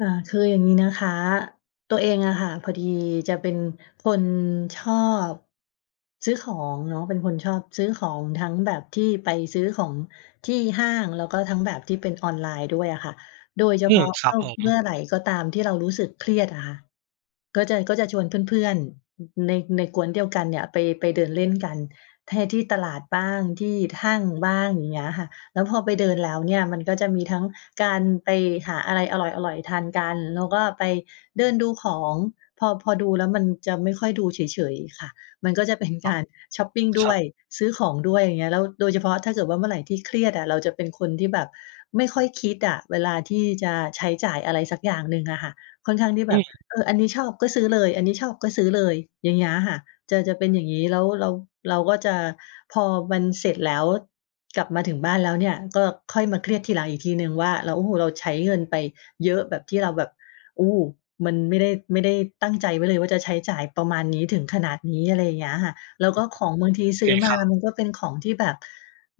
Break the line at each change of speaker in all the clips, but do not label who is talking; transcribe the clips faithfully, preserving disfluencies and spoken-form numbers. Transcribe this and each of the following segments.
ค่ะ คืออย่างนี้นะคะ ตัวเองอะค่ะ พอดีจะเป็นคนชอบ ซื้อของเนาะ เป็นคนชอบซื้อของ ทั้งแบบที่ไปซื้อของที่ห้าง แล้วก็ทั้งแบบที่เป็นออนไลน์ด้วยอะค่ะ โดยเฉ
อื
พา
ม
ะ
คร
ต
ับ
้อ
ผ
ง เมื
ม
่อไรก็ตามที่เรารู้สึกเครียดอะค่ะ ก็จะ ก็จะชวนเพื่อน ๆ อ ใน ในก๊วนเดียวกันเนี่ยไป ไปเดินเล่นกัน แท ที่ตลาดบ้าง ที่ห้างบ้าง อย่างเงี้ยค่ะ แล้วพอไปเดินแล้วเนี่ย มันก็จะมีทั้งการไปหาอะไรอร่อย ๆ ทานกัน แล้วก็ไปเดินดูของ พอ พอดูแล้วมันจะไม่ค่อยดูเฉย ๆ ค่ะ มันก็จะเป็น
อ๋
ก
อ
ารชอปปิงด
ค
้
รั
วย
บ
ซื้อของด้วย อย่างเงี้ย แล้วโดยเฉพาะถ้าเกิดว่าเมื่อไรที่เครียดอะ เราจะเป็นคนที่แบบไม่ค่อยคิดอะ เวลาที่จะใช้จ่ายอะไรสักอย่างหนึ่งอะค่ะ ค่อนข้างที่แ
อ
บ
ื
บ
ม
เออ อันนี้ชอบก็ซื้อเลย อันนี้ชอบก็ซื้อเลย อย่างเงี้ยค่ะ จะ จะเป็นอย่างนี้ แล้วเรา เราก็จะ พอมันเสร็จแล้วกลับมาถึงบ้านแล้วเนี่ย ก็ค่อยมาเครียดทีหลังอีกทีหนึ่งว่าเรา โอ้โฮ เราใช้เงินไปเยอะแบบที่เราแบบ โอ้ มันไม่ได้ ไม่ได้ตั้งใจไว้เลยว่า จะใช้จ่ายประมาณนี้ ถึงขนาดนี้ อะไรอย่างเงี้ยค่ะ แล้วก็ของบางทีซ
เป
ื้
็
อ
น
ม
ค
า
รับ
มันก็เป็นของที่แบบ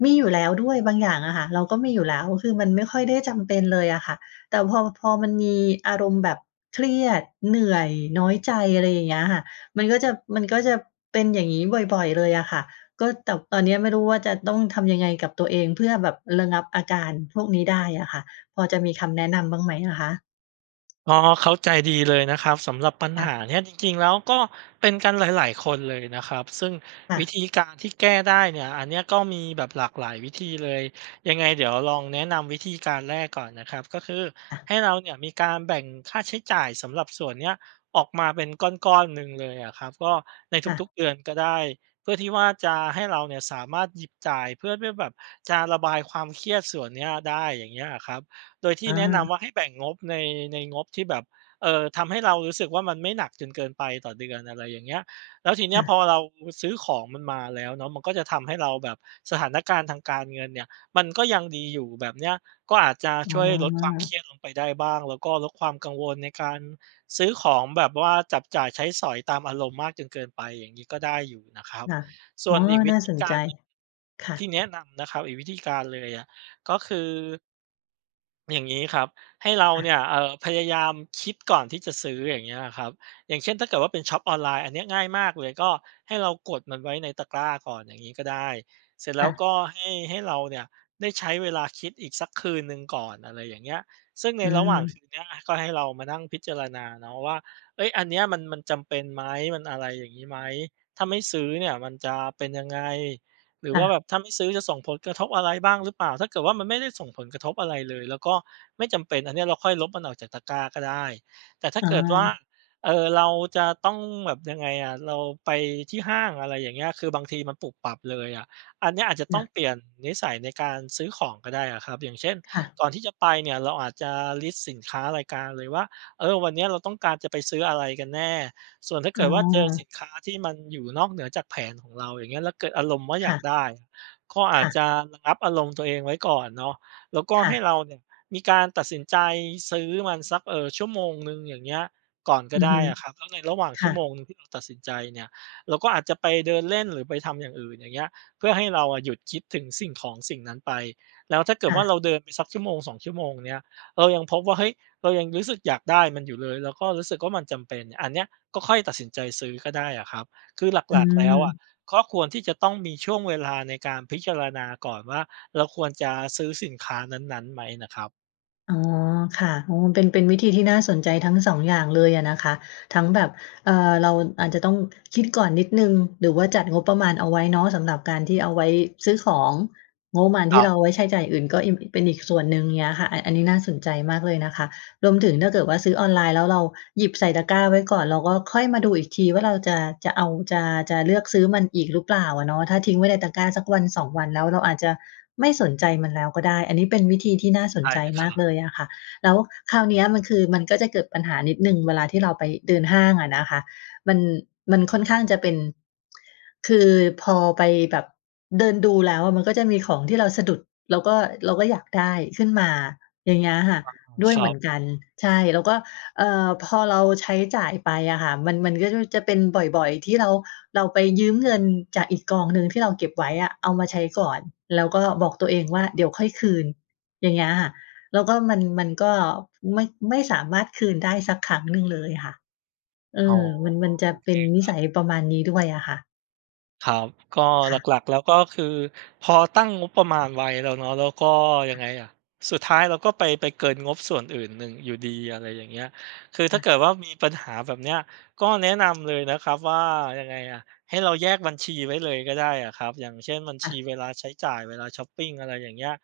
มีอยู่แล้วด้วย บางอย่างอะค่ะเราก็มีอยู่แล้ว อือ คือมันไม่ค่อยได้จำเป็นเลยอะค่ะ แต่พอ พอมันมีอารมณ์แบบเครียด เหนื่อย น้อยใจ อะไรอย่างเงี้ยค่ะ มันก็จะ มันก็จะเป็นอย่างนี้บ่อย ๆ เลยอะค่ะ ก็ แต่ตอนนี้อะไม่รู้ว่าจะต้องทำยังไงกับตัวเอง เพื่อแบบระงับอาการพวกนี้ได้อะค่ะ พอจะมีคำแนะนำบ้างไหมอะคะ?
ก็เข้าใจดีเลยนะครับ สำหรับปัญ
ค
ห
่ะ
าเนี่ยจริง ๆ แล้ว ก็เป็นกันหลาย ๆ คนเลยนะครับ ซึ่ง
ค่
วิธ
ะ
ีการที่แก้ได้เนี่ย อันเนี้ยก็มีแบบหลากหลายวิธีเลย ยังไงเดี๋ยวลองแนะนำวิธีการแรกก่อนนะครับ ก็คือ
ค่ะ
ให้เราเนี่ยมีการแบ่งค่าใช้จ่ายสำหรับส่วนเนี้ยออกมาเป็นก้อน ๆ หนึ่งเลยอะครับ ก็ใน
ค่ะ
ทุก ๆ เดือนก็ได้ เพื่อที่ว่าจะให้เราเนี่ยสามารถหยิบจ่าย เพื่อ เพื่อแบบจะระบายความเครียดส่วนเนี้ยได้ อย่างเงี้ยอะครับ โดยที่
อ
แนะน
า
ำว่าให้แบ่งงบใน ในงบที่แบบ เอ่อ ทำให้เรารู้สึกว่า มันไม่หนักจนเกินไปต่อเดือน อะไรอย่างเงี้ย แล้วทีเน
ค
ี้ย
่
พ
ะ
อเรา อ ซื้อของมันมาแล้วเนาะ มันก็จะทำให้เราแบบ สถานการณ์ทางการเงินเนี่ยมันก็ยังดีอยู่ แบบเนี้ยก็อาจจะ
อ๋
ช
อ
่วยลดความเครียดลงไปได้บ้าง แล้วก็ลดความกังวลในการซื้อของแบบว่า จับจ่ายใช้สอยตามอารมณ์มากจนเกินไป อย่างนี้ก็ได้อยู่นะครับ
ค่ะ
ส
อ
่
๋
ว
อ
นอีกว
น
ิ
่า
ธี
สน
ก
ใ
า
จ
รหนึ่ง
ค่
ที
ะ
่แนะนำนะครับ อีกวิธีการเลยอะ ก็คือ อย่างงี้ครับ ให้เรา
ค่ะ
เนี่ย เอ่อ พยายามคิดก่อนที่จะซื้อ อย่างเงี้ยอะครับ อย่างเช่น ถ้าเกิดว่าเป็นช็อปออนไลน์ อันเนี้ยง่ายมากเลย ก็ให้เรากดมันไว้ในตะกร้าก่อนอย่างนี้ก็ได้ เสร็จแล
ค
้
่
ว
ะ
ก็ให้ ให้เราเนี่ยได้ใช้เวลาคิดอีกสักคืนหนึ่งก่อน อะไรอย่างเงี้ย ซึ่งใน
อื
ระหว่างค
ม
ืนเนี้ยอะ ก็ให้เรามานั่งพิจารณาเนาะว่า เอ๊ย อันเนี้ยมัน มันจำเป็นไหม มันอะไรอย่างนี้ไหม ถ้าไม่ซื้อเนี่ยมันจะเป็นยังไง หรือ
ค่
ว่าแบ
ะ
บถ้าไม่ซื้อจะส่งผลกระทบอะไรบ้างหรือเปล่า ถ้าเกิดว่ามันไม่ได้ส่งผลกระทบอะไรเลยแล้วก็ไม่จำเป็น อันเนี้ยเราค่อยลบมันออกจากตะกร้าก็ได้ แต่ถ้า
อ๋
เกิดว่า
อ
เออ เราจะต้องแบบ ยังไงอะ เราไปที่ห้าง อะไรอย่างเงี้ย คือบางทีมันปุบปับเลยอะ อันเนี้ยอาจจะต
ค
้อ
่
ง
ะ
เปลี่ยนนิสัยในการซื้อของก็ได้อะครับ อย่างเช่น
ค่ะ
ก่อนที่จะไปเนี่ยเราอาจจะ List สินค้ารายการเลยว่า เออ วันนี้เราต้องการจะไปซื้ออะไรกันแน่ ส่วนถ้าเ
อ
ก
้
ิดว่าเจอสิ
อ
นค้าที่มันอยู่นอกเหนือจากแผนของเรา อย่างเงี้ย แล้วเกิดอารมณ์ว่าอ
ค
ย
่
าก
ะ
ได้ ก็อ
ค
าจ
่ะ
จะระงับอารมณ์ตัวเองไว้ก่อนเนาะ แล้วก็
ค่
ให
ะ
้เราเนี่ยมีการตัดสินใจซื้อมันสัก เอ่อ ชั่วโมงหนึ่ง อย่างเงี้ย ก่อนก
อ
็
ือ
ได
ฮ
้
ึ
อะครับ แล้วในระหว่าง
ค
ชั
่
่วโม
ะ
งหนึ่งที่เราตัดสินใจเนี่ย เราก็อาจจะไปเดินเล่นหรือไปทำอย่างอื่น อย่างเงี้ย เพื่อให้เราอะหยุดคิดถึงสิ่งของสิ่งนั้นไป แล้วถ้าเกิด
ค่
ว่า
ะ
เราเดินไปสักชั่วโมง สอง ชั่วโมงเนี้ย เรายังพบว่า เฮ้ย เรายังรู้สึกอยากได้มันอยู่เลย แล้วก็รู้สึกว่ามันจำเป็น อันเนี้ยก็ค่อยตัดสินใจซื้อก็ได้อะครับ คือ
อ
หลัก ๆ แล้วอะ
ืม
ก็ควรที่จะต้องมีช่วงเวลาในการพิจารณาก่อนว่า เราควรจะซื้อสินค้านั้น ๆ ไหมน่ะครับ
อ๋อ ค่ะ โอ้โฮ เป็น เป็นวิธีที่น่าสนใจทั้ง สอง อย่างเลยอะนะคะ ทั้งแบบ เออ เราอาจจะต้องคิดก่อนนิดหนึ่ง หรือว่าจัดงบประมาณเอาไว้เนาะ สำหรับการที่เอาไว้ซื้อของ งบประมาณ
ค
ที
ร
่
ั
เ
บ
ราเอาไว้ใช้จ่ายอย่างอื่นก็อิ่ม อ เป็นอีกส่วนหนึ่ง เงี้ยค่ะ อ อันนี้น่าสนใจมากเลยนะคะ รวมถึงถ้าเกิดว่าซื้อออนไลน์แล้วเราหยิบใส่ตะกร้าไว้ก่อน เราก็ค่อยมาดูอีกทีว่าเราจะ จะเอา จะ จะเลือกซื้อมันอีกหรือเปล่าอะเนาะ ถ้าทิ้งไว้ในตะกร้าสักวัน สอง วัน แล้วเราอาจจะไม่สนใจมันแล้วก็ได้ อันนี้เป็นวิธีที่น่าส
ใช
น
่
ใจ
ค
ม
รั
าก
บ
เลยอะค่ะ แล้วคราวเนี้ยมันคือ มันก็จะเกิดปัญหานิดหนึ่งเวลาที่เราไปเดินห้างอะนะคะ มัน มันค่อนข้างจะเป็น คือพอไปแบบเดินดูแล้วมันก็จะมีของที่เราสะดุด เราก็ เราก็อยากได้ขึ้นมา อย่างเงี้ยค่ะ
อา
ด้ว
ค
ย
ร
เห
ั
มื
บ
อนกัน ใช่ แล้วก็ เอ่อ พอเราใช้จ่ายไปอะค่ะ มัน มันก็จะรู้ จะเป็นบ่อย ๆ ที่เรา เราไปยืมเงินจากอีกกองหนึ่งที่เราเก็บไว้อะเอามาใช้ก่อน แล้วก็บอกตัวเองว่าเดี๋ยวค่อยคืน อย่างเงี้ยค่ะ แล้วก็มัน มันก็ไม่ ไม่สามารถคืนได้สักครั้งหนึ่งเลยค่ะ เอ
อ๋อ
อ มัน มันจะ
โอ
เป
เค
็นน
ค
ิ
ร
ส
ั
ั
บ
ยประมาณนี้ด้วย อะค่ะ
ครับ ก็
ค่ะ
หลัก ๆ แล้ว ก็คือพอตั้งงบประมาณไว้แล้วเนาะ แล้วก็ ยั
ค่
ง
ะ
ไงอะ สุดท้ายเราก็ไป ไปเกินงบส่วนอื่น หนึ่งอยู่ดี อะไรอย่างเงี้ย คือ
ค
ถ้
่
า
ะ
เกิดว่ามีปัญหาแบบเนี้ย ก็แนะนำเลยนะครับว่า ยังไงอะ ให้เราแยกบัญชีไว้เลยก็ได้อะครับ อย่างเช่น บัญ
ค
ช
่
ี
ะ
เวลาใช้จ่าย เวลาชอปปิง อะไรอย่างเงี้ย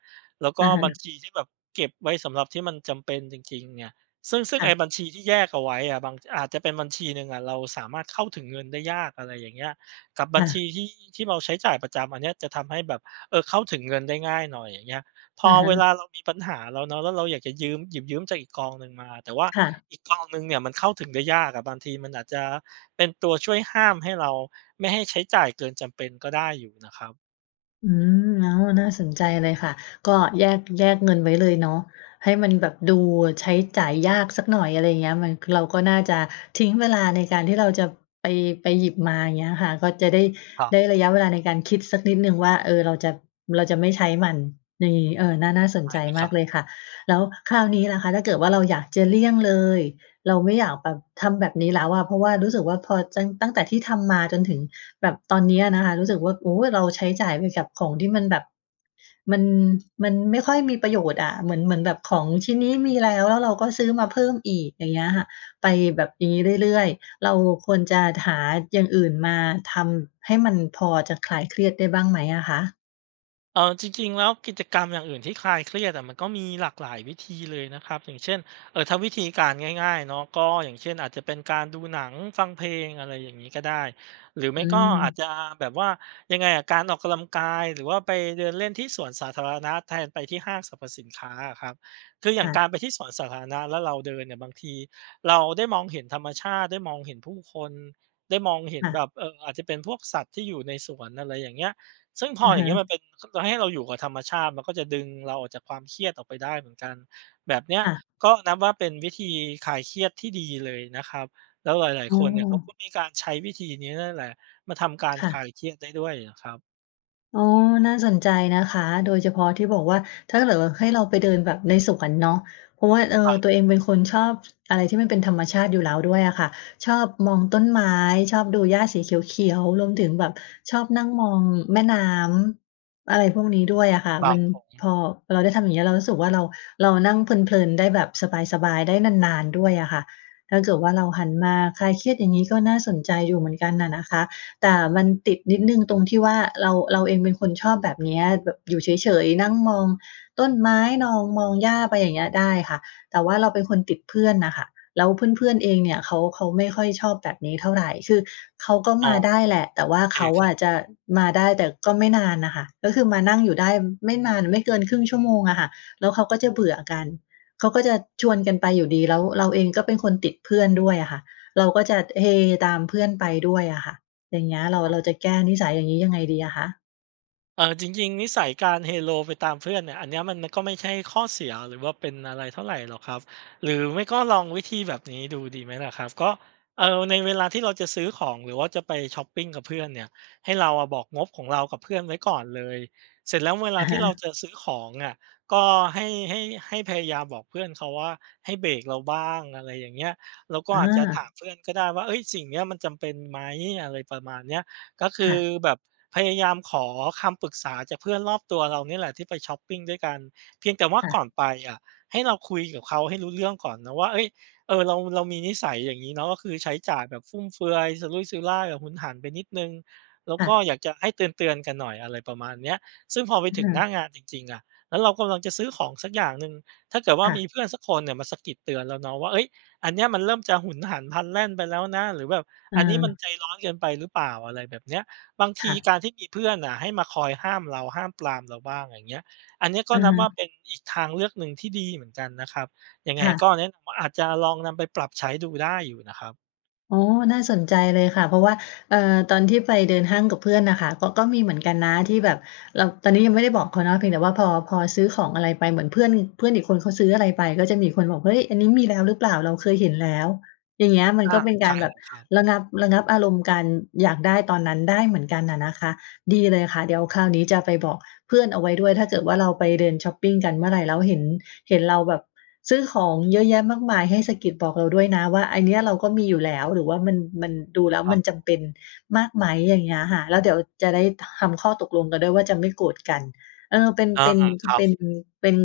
แล้วก
อ
็
ะฮ
บั
ะ
ญชีที่แบบเก็บไว้สำหรับที่มันจำเป็นจริง ๆ เนี่ย ซึ่ง ซึ่ง
ค่
ไอ
ะ
้บัญชีที่แยกเอาไว้อะ บาง อาจจะเป็นบัญชีหนึ่งอะเราสามารถเข้าถึงเงินได้ยาก อะไรอย่างเงี้ย กับบ
ค
ั
่
ญช
ะ
ีที่ ที่เราใช้จ่ายประจำ อันเนี้ยจะทำให้แบบ เออ เข้าถึงเงินได้ง่ายหน่อย อย่างเงี้ย พ
อ
อ
ะฮ
เว
ะ
ลาเรามีปัญหาแล้วเนาะ แล้วเราอยากจะยืม หยิบยืมจากอีกกองหนึ่งมา แต่ว่า
ค่ะ
อีกกองหนึ่งเนี่ยมันเข้าถึงได้ยากอะ บางทีมันอาจจะเป็นตัวช่วยห้ามให้เรา ไม่ให้ใช้จ่ายเกินจำเป็นก็ได้อยู่นะครับ
อืม อ้อ น่าสนใจเลยค่ะ ก็แยก แยกเงินไว้เลยเนาะ ให้มันแบบดูใช้จ่ายยากสักหน่อย อะไรอย่างเงี้ย มัน เราก็น่าจะทิ้งเวลาในการที่เราจะไป ไปหยิบมา อย่างเงี้ยค่ะ ก็จะได้
ครั
ได้
บ
ระยะเวลาในการคิดสักนิดหนึ่งว่า เออ เราจะ เราจะไม่ใช้มัน ใน เออ น่า น่าส
ใ
น
ช่
ใจ
ค
ม
ร
า
ั
ก
บ
เลยค่ะ แล้วคราวนี้ล่ะคะ ถ้าเกิดว่าเราอยากจะเลี่ยงเลย เราไม่อยากแบบทำแบบนี้แล้วอะ เพราะว่ารู้สึกว่าพอจั้ง ตั้งแต่ที่ทำมาจนถึงแบบตอนเนี้ยนะคะ รู้สึกว่า โอ้โฮ เราใช้จ่ายไปกับของที่มันแบบ มัน มันไม่ค่อยมีประโยชน์อะ เหมือน เหมือนแบบของชิ้นนี้มีแล้ว แล้วเราก็ซื้อมาเพิ่มอีก อย่างเงี้ยค่ะ ไปแบบอย่างงี้เรื่อย ๆ เราควรจะหาอย่างอื่นมาทำให้มันพอจะคลายเครียดได้บ้างไหมอะคะ?
เอ่อ จริง ๆ แล้วกิจกรรมอย่างอื่นที่คลายเครียดอะ มันก็มีหลากหลายวิธีเลยนะครับ อย่างเช่น เอ่อ ถ้าวิธีการง่าย ๆ เนาะ ก็อย่างเช่นอาจจะเป็นการดูหนัง ฟังเพลง อะไรอย่างนี้ก็ได้ หรือไ
อ
ม
ื
่ก็อาจ
ม
จะแบบว่า ยังไงอะ การออกกะลังกาย หรือว่าไปเดินเล่นที่สวนสาธารณะแทนไปที่ห้างสรรพสินค้าอะครับ คืออย่า
ค
ง
่
ก
ะ
ารไปที่สวนสาธารณะ แล้วเราเดินเนี่ยบางทีเราได้มองเห็นธรรมชาติ ได้มองเห็นผู้คน ได้มองเห็น
ค่
แบ
ะ
บ เออ อาจจะเป็นพวกสัตว์ที่อยู่ในสวน อะไรอย่างเงี้ย ซึ่งพ
อ
อ
ะ
อย
ฮ
่างน
ะ
ี้มันเป็น คือให้เราอยู่กับธรรมชาติ มันก็จะดึงเราออกจากความเครียดออกไปได้เหมือนกัน แบบเนี้ย
ค่ะ
ก็นับว่าเป็นวิธีคลายเครียดที่ดีเลยนะครับ แล้วหลาย
อ้
ๆ คนเนี่ยเขาก็
อ
มีการใช้วิธีนี้นั่นแหละ มาทำการ
ค่
คลา
ะ
ยเครียดได้ด้วย เงี้ยครับ
อ้อ น่าสนใจนะคะ โดยเฉพาะที่บอกว่า ถ้าเกิดว่าให้เราไปเดินแบบในสวนเนาะ เพราะว่า เอ
คร
อ
ับ
ตัวเองเป็นคนชอบ ช อะไรที่มันเป็นธรรมชาติอยู่แล้วด้วยอะค่ะ ชอบมองต้นไม้ ชอบดูหญ้าสีเขียว ๆ รวมถึงแบบชอบนั่งมองแม่น้ำ อะไรพวกนี้ด้วยอะค่ะ
ครั
มั
บ
น
ผม
พอเราได้ทำอย่างเงี้ย เรารู้สึกว่าเรา เรานั่งเพลิน ๆ ได้แบบสบาย ๆ ได้นาน ๆ ด้วยอะค่ะ ถ้าเกิดว่าเราหันมาคลายเครียดอย่างนี้ ก็น่าสนใจอยู่เหมือนกันน่ะนะคะ แต่มันติดนิดหนึ่งตรงที่ว่า เรา เราเองเป็นคนชอบแบบเนี้ย แบบอยู่เฉย ๆ นั่งมองต้นไม้ นอง มองหญ้าไปอย่างเงี้ยได้ค่ะ แต่ว่าเราเป็นคนติดเพื่อนน่ะค่ะ แล้วเพื่อน ๆ เองเนี่ยเขา เขาไม่ค่อยชอบแบบนี้เท่าไร คือเขาก็
อ้
ม
อ
าได้
โ
แหละ แต่ว่า
อเค
เขา
คร
อ
ับ
ะจะมาได้แต่ก็ไม่นานน่ะค่ะ ก็คือมานั่งอยู่ได้ไม่มาน ไม่เกินครึ่งชั่วโมงอะค่ะ แล้วเขาก็จะเบื่อกัน เขาก็จะชวนกันไปอยู่ดี แล้วเราเองก็เป็นคนติดเพื่อนด้วยอะค่ะ เราก็จะเฮตามเพื่อนไปด้วยอะค่ะ อย่างเงี้ยเรา
อ๋อ
เราจะแก้นิสัยอย่างนี้ยังไงดีอะคะ?
เอ่อ จริง ๆ นิสัยการเฮโลไปตามเพื่อนเนี่ย อันเนี้ยมัน มันก็ไม่ใช่ข้อเสีย หรือว่าเป็นอะไรเท่าไรหรอกครับ หรือไม่ก็ลองวิธีแบบนี้ดูดีไหมล่ะครับ ก็ เออ ในเวลาที่เราจะซื้อของ หรือว่าจะไปชอปปิงกับเพื่อนเนี่ย ให้เราอะบอกงบของเรากับเพื่อนไว้ก่อนเลย เสร็จแล้วเวล
อ
า
ะ
ท
ฮ
ี่
ะ
เราจะซื้อของอะ ก็ให้ ให้ ให้พยายามบอกเพื่อนเขาว่า "ให้เบรกเราบ้าง" อะไรอย่างเงี้ย เราก็
อ
อาจจะถาม
า
เพื่อนก็ได้ว่า "เอ๊ย สิ่งเนี้ยมันจำเป็นไหม?" อะไรประมาณเนี้ย ก็ค
ค
ื
่
อ
ะ
แบบพยายามขอคำปรึกษาจากเพื่อนรอบตัวเราเนี่ยแหละที่ไปชอปปิงด้วยกัน เพียงแต่ว่า
ค่ะ
ก่อนไปอะ ให้เราคุยกับเขาให้รู้เรื่องก่อนนะว่า เอ๊ย เออ เรา เรามีนิสัยอย่างงี้เนาะ ก็คือใช้จ่ายแบบฟุ่มเฟือย สุรุ่ยสุร่าย แบบหุนหันไปนิดหนึ่ง แล้ว
ค่
ก
ะ
็อยากจะให้เตือน ๆ กันหน่อย อะไรประมาณเนี้ย ซึ่งพอไปถึงหน้างานจริง ๆ อะ แล้วเรากำลังจะซื้อของสักอย่างหนึ่ง ถ้าเกิดว่า
ค่
ม
ะ
ีเพื่อนสักคนเนี่ยมาสะกิดเตือนเราเนาะว่า เฮ้ย อันเนี้ยมันเริ่มจะหุนหันพลันแล่นไปแล้วนะ หรือแบบอันนี้มัน
เออ
ใจร้อนเกินไปหรือเปล่า อะไรแบบเนี้ย บางท
ค
ี
่ะ
การที่มีเพื่อนน่ะให้มาคอยห้ามเรา ห้ามปรามเราบ้างอย่างเงี้ย อันเนี้ยก
อ
็
ะ
นั
ฮ
บว่า
ะ
เป็นอีกทางเลือกหนึ่งที่ดีเหมือนกันนะครับ ยังไ
ค
ง
่ะ
ก็แนะนำว่า อาจจะลองนำไปปรับใช้ดูได้อยู่นะครับ
อ๋อ น่าสนใจเลยค่ะ เพราะว่า เออ ตอนที่ไปเดินห้างกับเพื่อนน่ะค่ะ ก ก็มีเหมือนกันนะที่แบบเรา ตอนนี้ยังไม่ได้บอกเขานะ เพียงแต่ว่าพอ พอซื้อของอะไรไปเหมือนเพื่อน เพื่อนอีกคนเขาซื้ออะไรไป ก็จะมีคนบอก "เฮ้ย อันนี้มีแล้วหรือเปล่า? เราเคยเห็นแล้ว" อย่างเงี้ยมัน
อ
ก
า
็เป็นก
ใช
า
่
รแบบ
ครับ
ระงับ ระงับอารมณ์การอยากได้ตอนนั้นได้เหมือนกันน่ะนะคะ ดีเลยค่ะเดี๋ยวคราวนี้จะไปบอกเพื่อนเอาไว้ด้วย ถ้าเกิดว่าเราไปเดินชอปปิงกันเมื่อไรแล้วเห็น เห็นเราแบบซื้อของเยอะแยะมากมายให้สะกิดบอกเราด้วยนะว่า "อันเนี้ยเราก็มีอยู่แล้ว หรือว่ามัน มัน ดูแล้ว
คร
ม
ั
ัน
บ
จ
ผ
ำเป
ม
็นมากไหม?"อย่างเงี้ยค่ะ แล้วเดี๋ยวจะได้ทำข้อตกลงกันด้วยว่าจะไม่โกรธกัน เออ เป็น
อา
เป็น ท
ครั
เป็น
บ
เป็น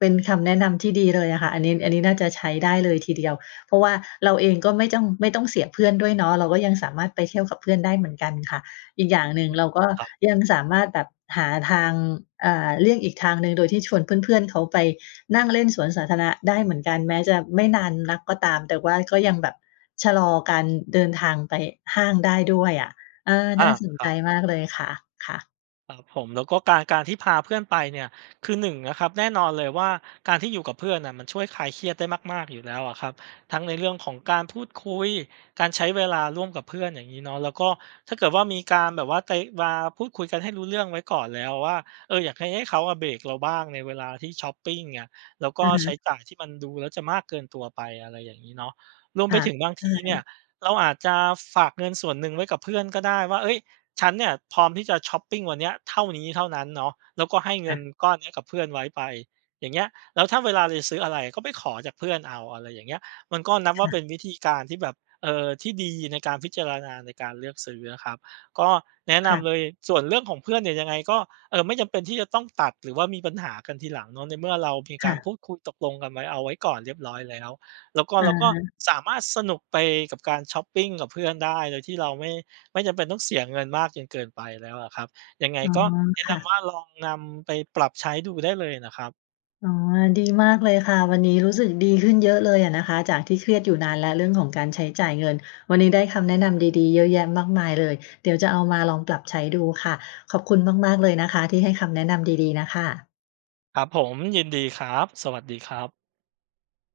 เป็นคำแนะนำที่ดีเลยอะค่ะ อันนี้ อันนี้น่าจะใช้ได้เลยทีเดียว เพราะว่าเราเองก็ไม่จ้อง ไม่ต้องเสียเพื่อนด้วยเนาะ เราก็ยังสามารถไปเที่ยวกับเพื่อนได้เหมือนกันค่ะ อีกอย่างหนึ่
อ
ง
ืม
เราก็
ครับ
ยังสามารถแบบหาทาง อ่า เลี่ยงอีกทางหนึ่งโดยที่ชวนเพื่อน ๆ เขาไปนั่งเล่นสวนสาธารณะได้เหมือนกัน แม้จะไม่นานนักก็ตาม แต่ว่าก็ยังแบบชะลอการเดินทางไปห้างได้ด้วยอะ เออ
อ
น่
า
าสน
ค
ใ
ร
จ
ับ
มากเลยค่ะ ค่ะ
ครับผม แล้วก็การ การที่พาเพื่อนไปเนี่ย คือ หนึ่ง นะครับ แน่นอนเลยว่า การที่อยู่กับเพื่อนน่ะมันช่วยคลายเครียดได้มาก ๆ อยู่แล้วอะครับ ทั้งในเรื่องของการพูดคุย การใช้เวลาร่วมกับเพื่อนอย่างงี้เนาะ แล้วก็ถ้าเกิดว่ามีการแบบว่า ไต วา พูดคุยกันให้รู้เรื่องไว้ก่อนแล้วว่า เออ อยากให้ ให้เขาอะเบรกเราบ้างในเวลาที่ชอปปิงอะ แล้วก
อ
็
ะฮ
ใช
ะ
้จ่ายที่มันดูแล้วจะมากเกินตัวไป อะไรอย่างงี้เนาะ รวม
ค
ไป
่ะ
ถึงบาง
ใช
ทีเนี่
่
ย เราอาจจะฝากเงินส่วนหนึ่งไว้กับเพื่อนก็ได้ว่า เอ๊ย ฉันเนี่ยพร้อมที่จะชอปปิงวันเนี้ย เท่านี้เท่านั้นเนาะ แล้วก็ให้เ
ค
งิ
่
น
ะ
ก้อนเนี้ยกับเพื่อนไว้ไป อย่างเงี้ย แล้วถ้าเวลาเราจะซื้ออะไร ก็ไปขอจากเพื่อนเอา อะไรอย่างเงี้ย มันก็นับ
ค
ว่า
่
เ
ะ
ป็นวิธีการที่แบบ เออ ที่ดีในการพิจารณาในการเลือกซื้อนะครับ ก็แนะน
ค่ะ
ำเลย ส่วนเรื่องของเพื่อนเนี่ยยังไงก็ เออ ไม่จำเป็นที่จะต้องตัด หรือว่ามีปัญหากันทีหลังเนาะ ในเมื่อเรามี
ค
กา
่
รพ
ะ
ูดคุยตกลงกันไว้ เอาไว้ก่อนเรียบร้อยแล้ว แล้วก็
อะ
แล้วก็
ฮะ
สามารถสนุกไปกับการชอปปิงกับเพื่อนได้ โดยที่เราไม่ ไม่จำเป็นต้องเสียเงินมากจนเกินไปแล้วอะครับ ยังไง
อ๋อ
ก็แนะ
ค
น
่ะ
ำว่าลองนำไปปรับใช้ดูได้เลยน่ะครับ
อ๋อ ดี มากเลยค่ะ วันนี้รู้สึกดีขึ้นเยอะเลยอะนะคะ จากที่เครียดอยู่นานแล้วเรื่องของการใช้จ่ายเงิน วันนี้ได้คำแนะนำดี ๆ เยอะแยะมากมายเลย เดี๋ยวจะเอามาลองปรับใช้ดูค่ะ ขอบคุณมาก ๆ เลยนะคะที่ให้คำแนะนำดี ๆ น่ะค่ะ
ครับผม ยินดีครับ สวัสดีครับ